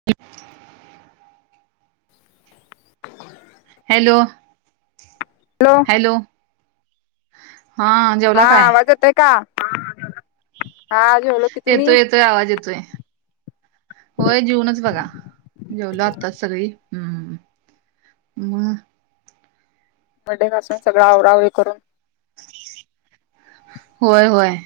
[unintelligible] Hello. Hello. Hello हा. जेवला हा काय आवाज येतोय का हा जेवलो की तुम्ही येतोय येतोय आवाज येतोय. होय जेऊनच बघा जेवलोच आता सगळी हम्म मग भांडी घासून सगळं आवरा आवरी करून होय होय.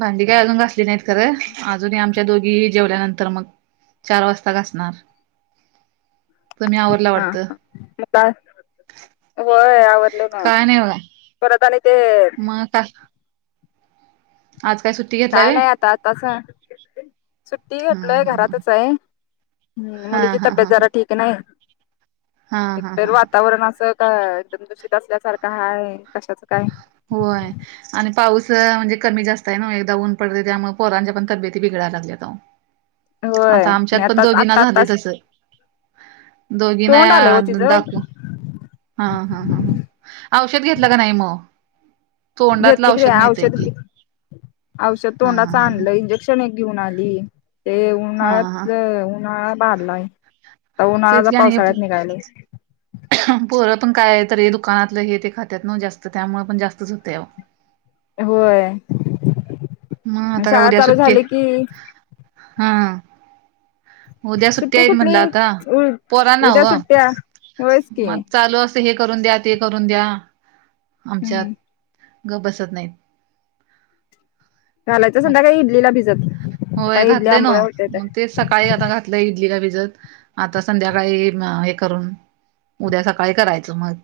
भांडी काय अजून घासली नाहीत खरं अजून आमच्या दोघी जेवल्यानंतर मग. चार वाजता घासणार. त मी आव हा हा म होय आवडल ना काय नाही परत आले ते. हा. आज काय सुट्टी? घेतलाय काय व्हय नाही आता आतासं सुट्टी हा घटलो आहे घरातच आहे ह हा मुलीची हा तब्येत हा जरा ठीक नाही. हा हा हा एकतर वातावरण असं का एकदम दूषित असल्यासारखं हय कशाच काय? होय. आणि पाऊस म्हणजे कमी जास्त आहे ना एकदा ऊन पडते त्यामुळे पोरांच्या पण तब्यती बिघडयला लागल्यात. होय आता आमच्यात आणि पण दोघीना आता झाले आताच तसं. दोघी ना तोंड आलंय हो तिचं दाकवू हा हा ह ह औषध घेतलं का नाही मग. तोंडातलं घेते की मिळतय औषध की औषध हा तोंडाचं हा ह आणलं इंजेक्शन. घेऊन आली ते. हा हा उन्हाळ्यात. तेच की आणि पोरं पण काय आहे तर हे दुकानातलं हे ते खातात न जास्त त्यामुळे पण जास्तच होते. होय. मग आता काय उद्या सुट्टी हा ह. उद्या सुट्ट्या सुट्टी कुठली आहेत. उ उद्या सुट्ट्या होयच की चालू असत हे करून द्या ते करून द्या आमच्यात हम्म गप्प बसत नाहीत. घालायच संधा मग काही इडलीला भिजत होय काय इडल्या घातलंय ना आंबोळ्या होतात. मग तेच सकाळी आता घातलं इडली का भिजत आता संध्याकाळी हे करून उद्या सकाळी करायचं मग.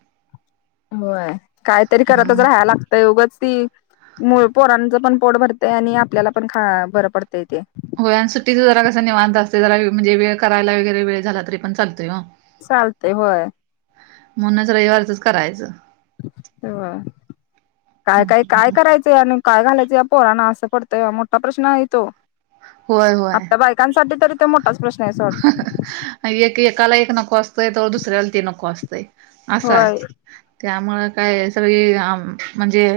होय कायतरी करतच ह राहाय लाग ोगच ती मु पोरांचं पण पोट भरतेय आणि आपल्याला पण ख भर पडतय ते. हो आणि सुट्टीच जरा कस निवांत असते जरा म्हणजे वेळ करायला वगैरे वेळ झाला तरी पण लतोय. चालतंय, होय. म्हणूनच रवि [inaudible] काय काय काय करायचंय आणि ह. आपल्या बायकांसाठी तरी तो मोठाच प्रश्न आहे सॉट. एक एकाला एक नको असतंय तर दुसऱ्याला तीन नको असतंय असं आहे. होय त्यामुळं काय सगळी म्हणजे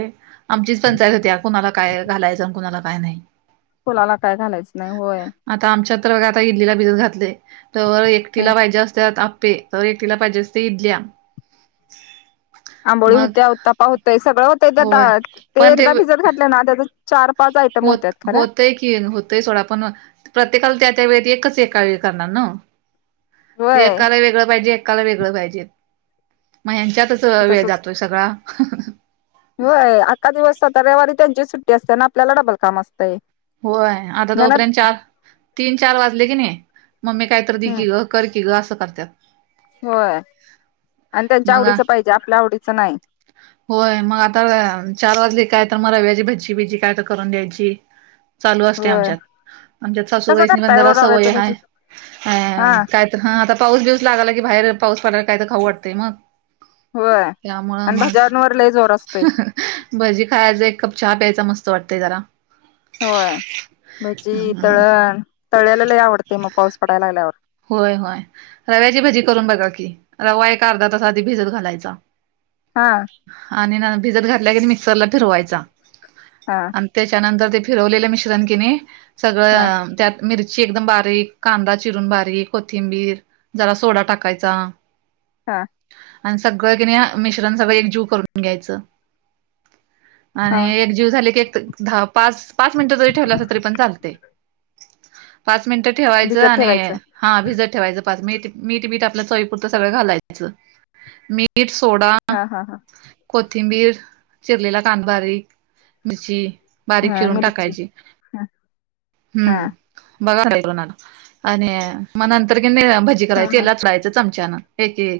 आमचीच पंचायत होती या कुणाला काय घालायचं आणि कुणाला काय नाही. फूलाला काय घालायच नाही होय. आता आमच्या तर आता इडलीला भिजत घातले तर एकटीला पाहिजे असत आप्पे एकटीला पाहिजे असते इडल्या. आंबोळी मग होत्या उत्तप्पा होतय सगळं होतंय होय त्या ते एकदा भिजत घातले ना त्याच चार. पाच आयटम होत होत. होत्यात खरा होतय की होतंय सोडा पण प्रत्येकाला त्या त्या वेळेत एकच एका वेळ करणार ना. ते होय एकाला वेगळं पाहिजे एकाला वेगळं पाहिजे मग ह्याचात. वेळ तसच जातोय सगळा. होय अखका दिवस सात रविवारी त्यांची सुट्टी असते ना आपल्याला डबल काम असतंय. होय आता ननद तोपर्यंत चार तीन चार वाजले की नाही मम्मी काहीतरी दि हम्म की ग. कर कि ग असं करतात. होय आणि त्यांच्या मग आवडीच पाहिजे आपल्या आवडीचं नाही. होय मग आता चार वाजली काय तर मग रव्याची भज्जी भिजी काय तर करून द्यायची. चालू असते होय आमच्यात आमच्यात कसं सासूबाईसनी पण करताय ओ जरा रव्याचं सवय भजी हाय अ हा काय हा आता पाऊस बीऊस लागला की बाहेर पाऊस पडयला काय तर खाऊ वाटते ना. होय त्यामुळं आणि मग भज्यांवर लय जोर असतोय [unintelligible] भजी खायाच एक कप चहा प्यायचा मस्त वाटतय जरा. होय भजी हम्म तळण तळ्यालेल लय आवडते मग पाऊस पडाय लागल्यावर. होय होय. रव्याची भजी करून बघा की रवा एक अर्धा तास आधी भिजत घालायचा. हा. आणि ना भिजत घातल्या कीनी मिक्सरला फिरवायचा हा. त्याच्यानंतर ते फिरवलेलं मिश्रण की नई हा सगळं त्यात मिरची एकदम बारीक कांदा चिरून बारी ती कोथिंबीर जरा सोडा टाकायचा हा. आणि सगळं कणी मिश्रण सगळं एकजीव करून घ्यायचं. हा आणि एक एकजीव झालं की एक ध पाच पाच मिनिट ठेवलासा तरी पण चालतय पाच मिनिट ठेवायच भिजत आणि ठेवायचं हा भिजत ठेवायचं पाच मी मीठ बीठ आपल्या चवीपुरतं सगळं घालायचं. मीठ सोडा हा हा हा कोथिंबीर चिरलेला कांदा बारीक मिरची बारीक हा चिरून मिरची टाकायची हा हा हम्म. बघा करून आता आणि म नंतर की नाही भजी हा करायची हा तेलात सोड्याची चमच्यान येते.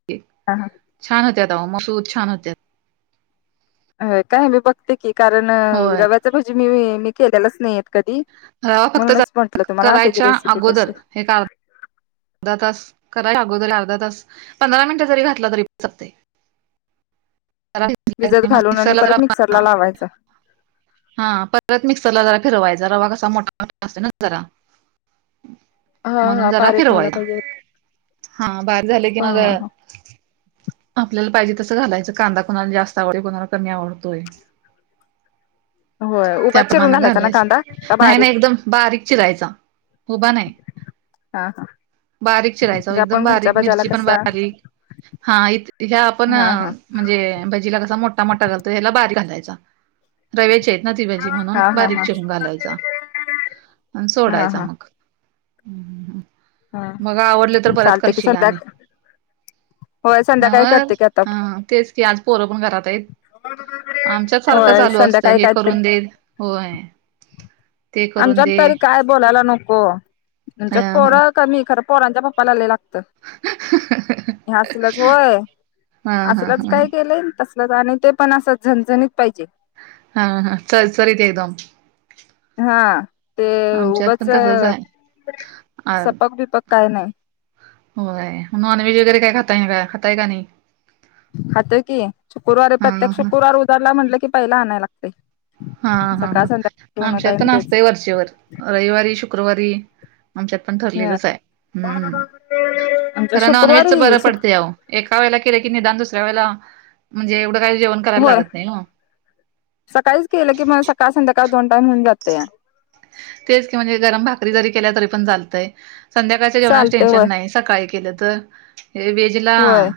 [unintelligible] हा हा. छान होत्या आता मसूर छान होत्यात. काय मी बघते की कारण होय रव्याचा भजी मी मी केलेलाच नाही येत. कधी रवा फक्त म्हणूनच म्हंटलं तुम्हाला त्याची करायच्या रेसिपी कशी अर्ध तास कराचा आधी अर्धा तास पंधरा मिनिटं जरी घातला तरी चालते. भिजत की मग घालून आणि मिक्सरला जरा परत मिक्सर ला लावायचा. हा परत मिक्सरला जरा फिरवायचा रवा कसा मोठा मोठा असतो ना जरा. [unintelligible] हा म्हणून हा जरा बारीक व्हायला फिरवायच पाहिजे हा भारी झाल कि हा मग हा हा आपल्याला पाहिजे तसं घालायचं कांदा कोणाला जास्त आवडे कोणाला कमी आवडतोय. होय उभा त्याता चिरून प्रमाण घालायचा ना घालायचं कांदा का नाही नाही बारीक एकदम बारीक चिरायचा हुबा नाय. हा का. बारीक चिरायच एकदम बारीक मिरची पण कसा बारीक हा इ ह्या आपण हा हा म्हणजे भजीला कसा मोठा मोठा घालतो ह्याला बारीक घालायचा. रव्याचे येत ना ती भाजी म्हणून हा हा बारीक हा चिरून घालायचा आणि हा सोडायचा हा मग. हम्म हम्म हम्म हा मग आवडलं तर परत चालते की करशीला संध्या आणि होय संध्याकाळी नवर करते की आता हा. तेच की आज पोरं पण घरात आहेत आमच्यात सारखं होय चालू असतं संध्याकाळी हे काहीतरी करून दे होय ते करून आमच्यात दे तरी काय बोलायला नको [unintelligible] आच्यात हा पोर हा कमी खरं पोरांच्या पप्पाला लय लागतं. हे असलच होय हा हा असलच हा ह काय केलंय आणि तस आणि ते पण असं झणझणीत पाहिजे. हा हा चरचरीत एकदम. हा ते आमच्यात उगाच पण तसच आहे सपक बिपक काय नाही. होय नॉन व्हेज वगैरे काय खाताय का खाताय का नाही. खात कि शुक्रवार हा प्रत्येक हा शुक्रवार उजाडला म्हटलं की पहिला आणाय लागतय. हा हा ह आमच्यात पण तेच असतंय वरचेवर रविवारी शुक्रवारी आमच्यात पण ह ठरलेलंच आहे हम् आमच्या खरा नॉन व्हेजच शुक्रवारी बरं सुट पडतय आओ. एका वळेला केले की निदान दुसऱ्या वेळेला म्हणजे एवढं काही जेवण करायला होय लागत नाही. सकाळीच केलं की मग सकाळ संध्याकाळ दोन टाईम होऊन जातया. तेच की म्हणजे गरम भाकरी जरी केल्या तरी पण चालतय संध्याकाळच्या जेवणास चालते टेन्शन होय नाही. सकाळी केलं तर हे वेजला‌. होय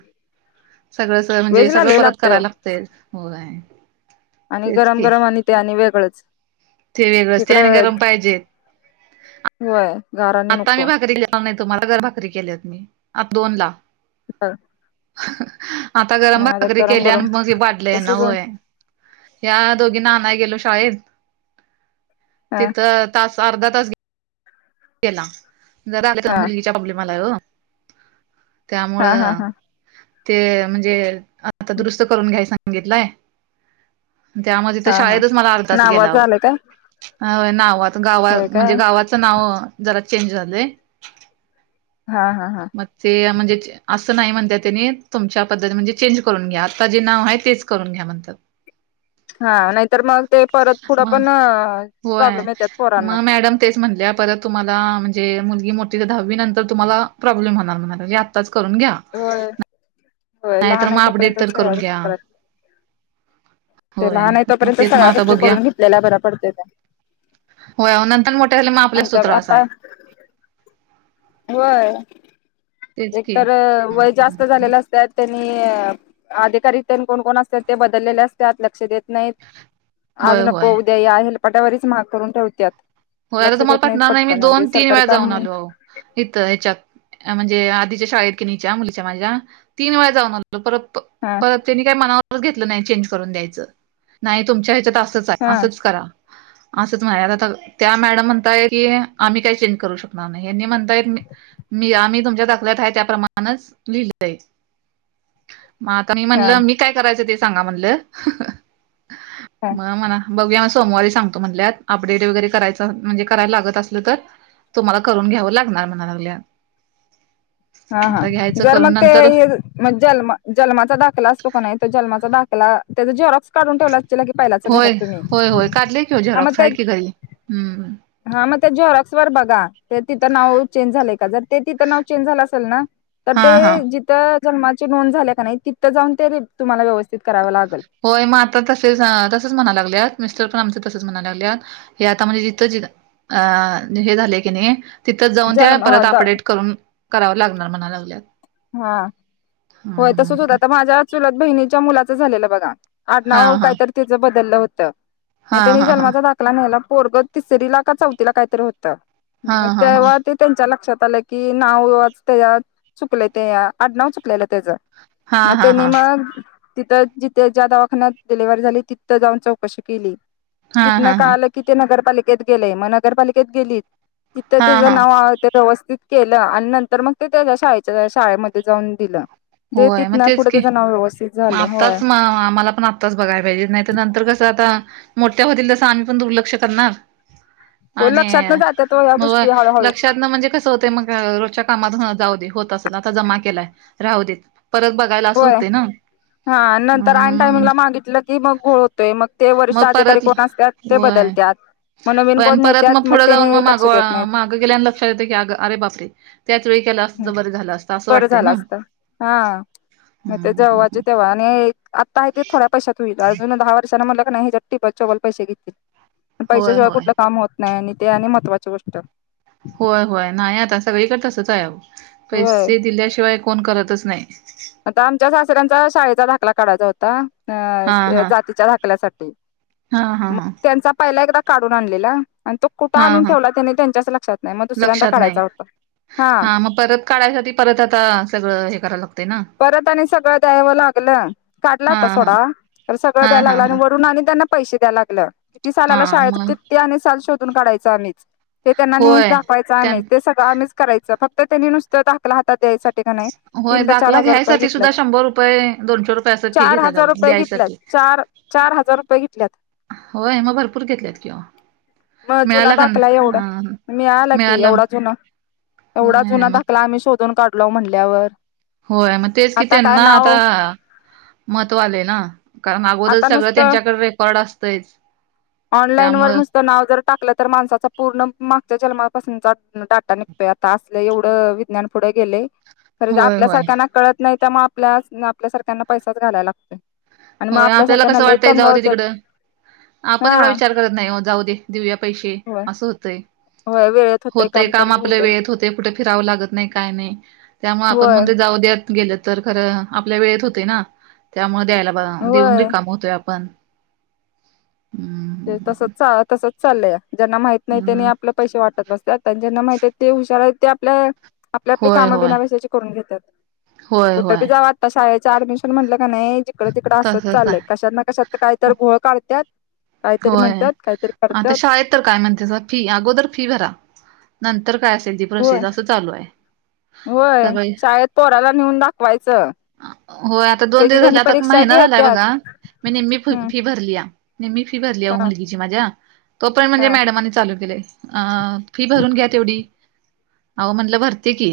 सगळं म्हणजे व्हेज ला सगळं लय परत ओ करायला लागतय होय. आणि तेच गरम की गरम आणि ते आणि वेगळंच ते वेगळंच ते आणि इकडं गरम पाहिजेत. होय घ आता मी भाकरी के [unintelligible] नाही तुम्हाला घर भाकरी केल्यात मी आता दोन ला. हा. आता गरम भाकरी गरम केली आणि गरम मग वाढलेय ना होय. या दोघी नाना गेलो शाळेत हा तिथं. तास अर्धा तास. केला ज हा मुलगीच्या प्रॉब्लेमला हो हा हा त्यामुळं. हा ते म्हणजे आता दुरुस्त करून घ्याय सांगितलंय. त्यामध्ये तर हा हा शाळेतच मला अर्धच गेला. नावाज आलंय काय ह नाव गाव होय काय म्हणजे गावाचं नाव जरा चेंज झालंय. हा हा हा. मग ते म्हणजे. असं नाही म्हणत त्यांनी तुमच्या पद्धतीत म्हणजे चेंज करून घ्या आता जे नाव आहे तेच करून घ्या म्हणत. तर. हा नाहीतर मग ते परत थडं मग पण होय. प्रॉब्लेम येतात पोरांना. मग मॅडम तेच म्हणल्या परत. तुम्हाला म्हणजे मुलगी मोठी तर दहावी नंतर तुम्हाला प्रॉब्लेम होणार म्हणाय लागली आत्ताच करून घ्या. होय होय नाहीतर लहान आहे मग अपडेट तर तोपर्यंतच सगळ्या करून घ्या. गोष्टी करायला लागतात. ते होय लहान आहे मग तोपर्यंत तेच मग सगळ्या आता गोष्टी बघूया करून घेतलेल्या बऱ्या पडतत्या. हो नंतर मोठे झाले मग आपल्यास तू आमच्या त्रास आता आहे. होय तेच की एकतर वय जास्त झालेलं असत त्यांनी. अधिकित्या कोण कोण असतात ते बदललेले असते आत लक्ष देत नाहीत. आज होय नको होय उद्या या हेलपाटावरारीच महाग करून ठेवतत‌ हो आर तुम्हाला पटणार नाही मी दो तीन वेळा जाऊन आलो. इथं हच्यात म्हणजे आधीच्या शाळेत. नीच्या मुलीच्या माझ्या तीन वेळा जाऊन आलो परत. हा. परत त्यांनी काही मनावरच घेतलं नाही चेंज करून द्यायचं नाही तुमच्या ह्याच्यात असंच आहे हा असंच करा. असंच आ त्या मॅडम म्हणताय की आम्ही काय चेंज करू शकणार नाही हे म्हण. ् आम्ही तुमच्या दाखल्यात आहे. माण लिहि म आता म हा म्हणलं मी. काय करायचं ते सांगा म्हणलं हा म म्हणा. बघ म आ समवारी सांगतो म्हधल्या अडेट वगर करायच. म्हणजे करायला लागत असलं तर तुम्हाला करून घ्यावं लागणार म्हणागल्या. हा हा जर म. करून नंतर मग ज् जन्माचा दाखला असतो का नाही तर जनमाचा दाखला त्याचा जेरॉक्स. काढून ठेवला तला की पहिलाच घरात होय तुम्ही होय होय काढले की ओ ह मग झेरॉक्स त्या. आहे की घरी हम्म. हा मग ते जॉरॉक्स वर बघा ते तिथं नाव चेंज झालंय का जर ते तिथं नाव चेंज झालं असेल ना. तर हा हा ते जिथं जन्माची नोंद झाल्या का नाही तिथं जाऊन ते तुम्हाला व्यवस्थित करावं लागल. होय मग आता तसेच तसच म्हणा लागल्यात मिस्टर पण आमच तसच म्हणाय लागल्यात. हे आता म्हणजे जिथं ज अं हे झाले की नी तिथं जाऊन त्या जन्म ह परत द अपडेट करून करावं लागणार म्हणा लागल्यात हा हम्म होय तसच होतं हम्म आता माझ्या चुलत बहिणीच्या मुलाचं झालेलं बघा. हा आडनावा हा कायतर तिचं बदल होतं म हा त्यानी हा हा जन्माचा दाखला नेला पोरग तिसरीला का चौथीला कायतरी होत हा म हा हा तेव्हा तेच्या लक्षात आलं की नाव वाच तय ह्यात. चुकले ते आडनाव चुकलेलं तेज हा मग हा त्यांनी हा मग तिथं जिथे ज्या दवाखान्यात डिलिव्ही झाली तिथं जाऊन चौकशी केली हा तिथनं हा हा काळ आलं तिथे नगरपालिकेत गेले मग नगरपालिकेत गेलीत तिथं हा तेज हा नाव [unintelligible] व्यवस्थित केल आणि नंतर मग तेजा शाळेच्या शाळेमध्ये जाऊन दिलं. ते होय मग तिथनं तेच पुढे की त्याचं नाव व्यवस्थित झालं होय आत्ताच म आम्हाला पण आ त बघायला पाहिजे नाइ तर नंतर कसं आता मोठ्या होतील तसं आम्ही पण दुर्लक्ष करणार. हो आणि लक्षात न जात्यात ओ ह्या म व गोष्टी हळूहळू लक्षात म्हणजे कस होतंय रोजच्या कामात जाऊदे होत असलं आता जमा केलाय राहुदेत परत बघ होय हा नंतर आइन मग टायमिंगला मागितलं की मग घोळ होतोय मग ते वरिष्ठ मग अधिकारी परत कोण असत्यात ते होय बदलत्यात म नवीन होय कोण येत्यात म त्येनी लक्ष देत नाइत. गं गेल्या लक्षात येत्यय की अग अरे बापरे त्याच वेळी केल असत तर बर झालं असत असं बरं वाटतय ना. म ते हम्म जेव्हाच हम्म तेव्हा आणि एक आता आहे ते थोड्या पैशात होईल अजून दहा वर्षांन म्हणलं का नाय हेजा टिबल चोबल पैसे घेतील. पण पैस्या होय शिवाय होय कुठलं काम होत नाय आणि ते आणि महत्वाची गोष्ट होय होय नाही आता सगळीकडे तसचं आहे आहो होय पैसे दिल्याशिवाय कोन करतच नाइ. आता आमच्या सासऱ्यांचा शाळेचा दाखला काढायचा होता हा अं हा जातीच्या दाखल्यासाठी हा हं मग हं. त्यांचा पहिला एकदा काढून आणलेला. आणि तो कुठं हा आणून हा ठेवलाय त्येनी तेच्याच लक्षात नाही म दुसऱ्यांदा लक्षात नाही काढायचा होता हा. परत काढायसाठी परत आता सगळं हे कराय लाग परत आणि सगळं द्यायवं लागलं काढला हा होता हा सोडा सगळं हा द्यायला हा हा लागलं वरून आणि त्यांना पैसे द्याय लागल्या किती हा सालाला शाळेच मग किती आणि साल शोधून काढायच आम्हीच ते त्यांना नेऊ होय दाखवाय त्यां आम्हीच ते सगळं आम्हीच करायचं फक्त त्येनी नुस दाखला हातत द्यासाठी का नाही [unintelligible] होय चार दाखला हजार रुपये घ्यायसाठी सुद्धा घेतल्यात शंभर रुपये दोनशे रुपये असं फी चार घेत्यात हजार अहो रुपये घेतल्यात द्यायसाठी चार चारहजार रुपये घेतल्यात. होय म भरपूर घेतल्यात कि वो म जुना दाखला एवढा मिळाला की एवढा जुना एवढा होय जुना मग दाख ला आम्ही शोधून काढलो म्हटल्यावर‌. होय म तेच कि त्येना आता महत्व आलंय ना कारण अगोदर आता सगळं नुसतं त्येच्याकड रेकॉर्ड असतंच ऑनलाईन वर नुसतं नाव जर टाकलं तर माणसाचा पूर्ण मागच्या जन्मापासूनचा डाटा निघतोया. तासलं एवढं विज्ञान पुढ गेलय. खर जे होय आपल्या होय सारख्यांना कळत नाइ त्यामुळ आपल्या आपल्या सारख्यांना पैसाच घालायला लागतोय. आणि हो मग आपल्याला आपल्यासारख्यांना कसं लय वाटतंय तंग जाऊदे होत्यात तिकडं आपण हा एवढा विचार करत नाइ हो जाऊ दे देऊया पैसे होय असं होतय. होय वेळ होतय काम आपलं वेळेत होतेय कुठे फिरावं लागत नाही काय नाही त्यामुळे आपण होय म्हणतोय जाउद्यात. गेलं तर खरं आपल्या वेळेत होतय ना त्यामुळे द्यायला बघ देऊन होय रिकाम हुतोय आपण हम्म. ते तसचा तसच. चालया ज्यांना माहित नाही त्यांनी हम्म. आपले पैसे वाटत बसत्यात आणि ज्यांना माहित ते हुशार आहेत ते आपल्या. आपली आपली होय कामं होय बिनावेशाची करून घेतात होय कुठं बी होय जाव. ता शाळेचं ऍडमिशन म्हटलं का नाही जिकडं, तिकडं असत तसच चालय आहे कशात ना, कशात कायत घोळ काढत्यात. काहीतरी होय म्हणतात काहीतरी आता करतात शाळेत. तर काय म्हणते ज फी अगोदर फी भरा नंतर काय असेल दीप होय व्हय सगळे शाळेत पोराला नेऊन दाखवायचं. अ होय आता दोन त्याची दिवस त्यांनी झाले आता क परीक्षा महिना झालाय घेत्यात बघा मी नीम्मी फी हम्म - फी भरली या. नीम्मी मी फी भरली हो हा मुलगीची माझ्या तो पर्यण म्हणजे हा मॅडमने चालू केलाय अ. फी भरून घ्या तेवढी अहो म्हणलं भरते की.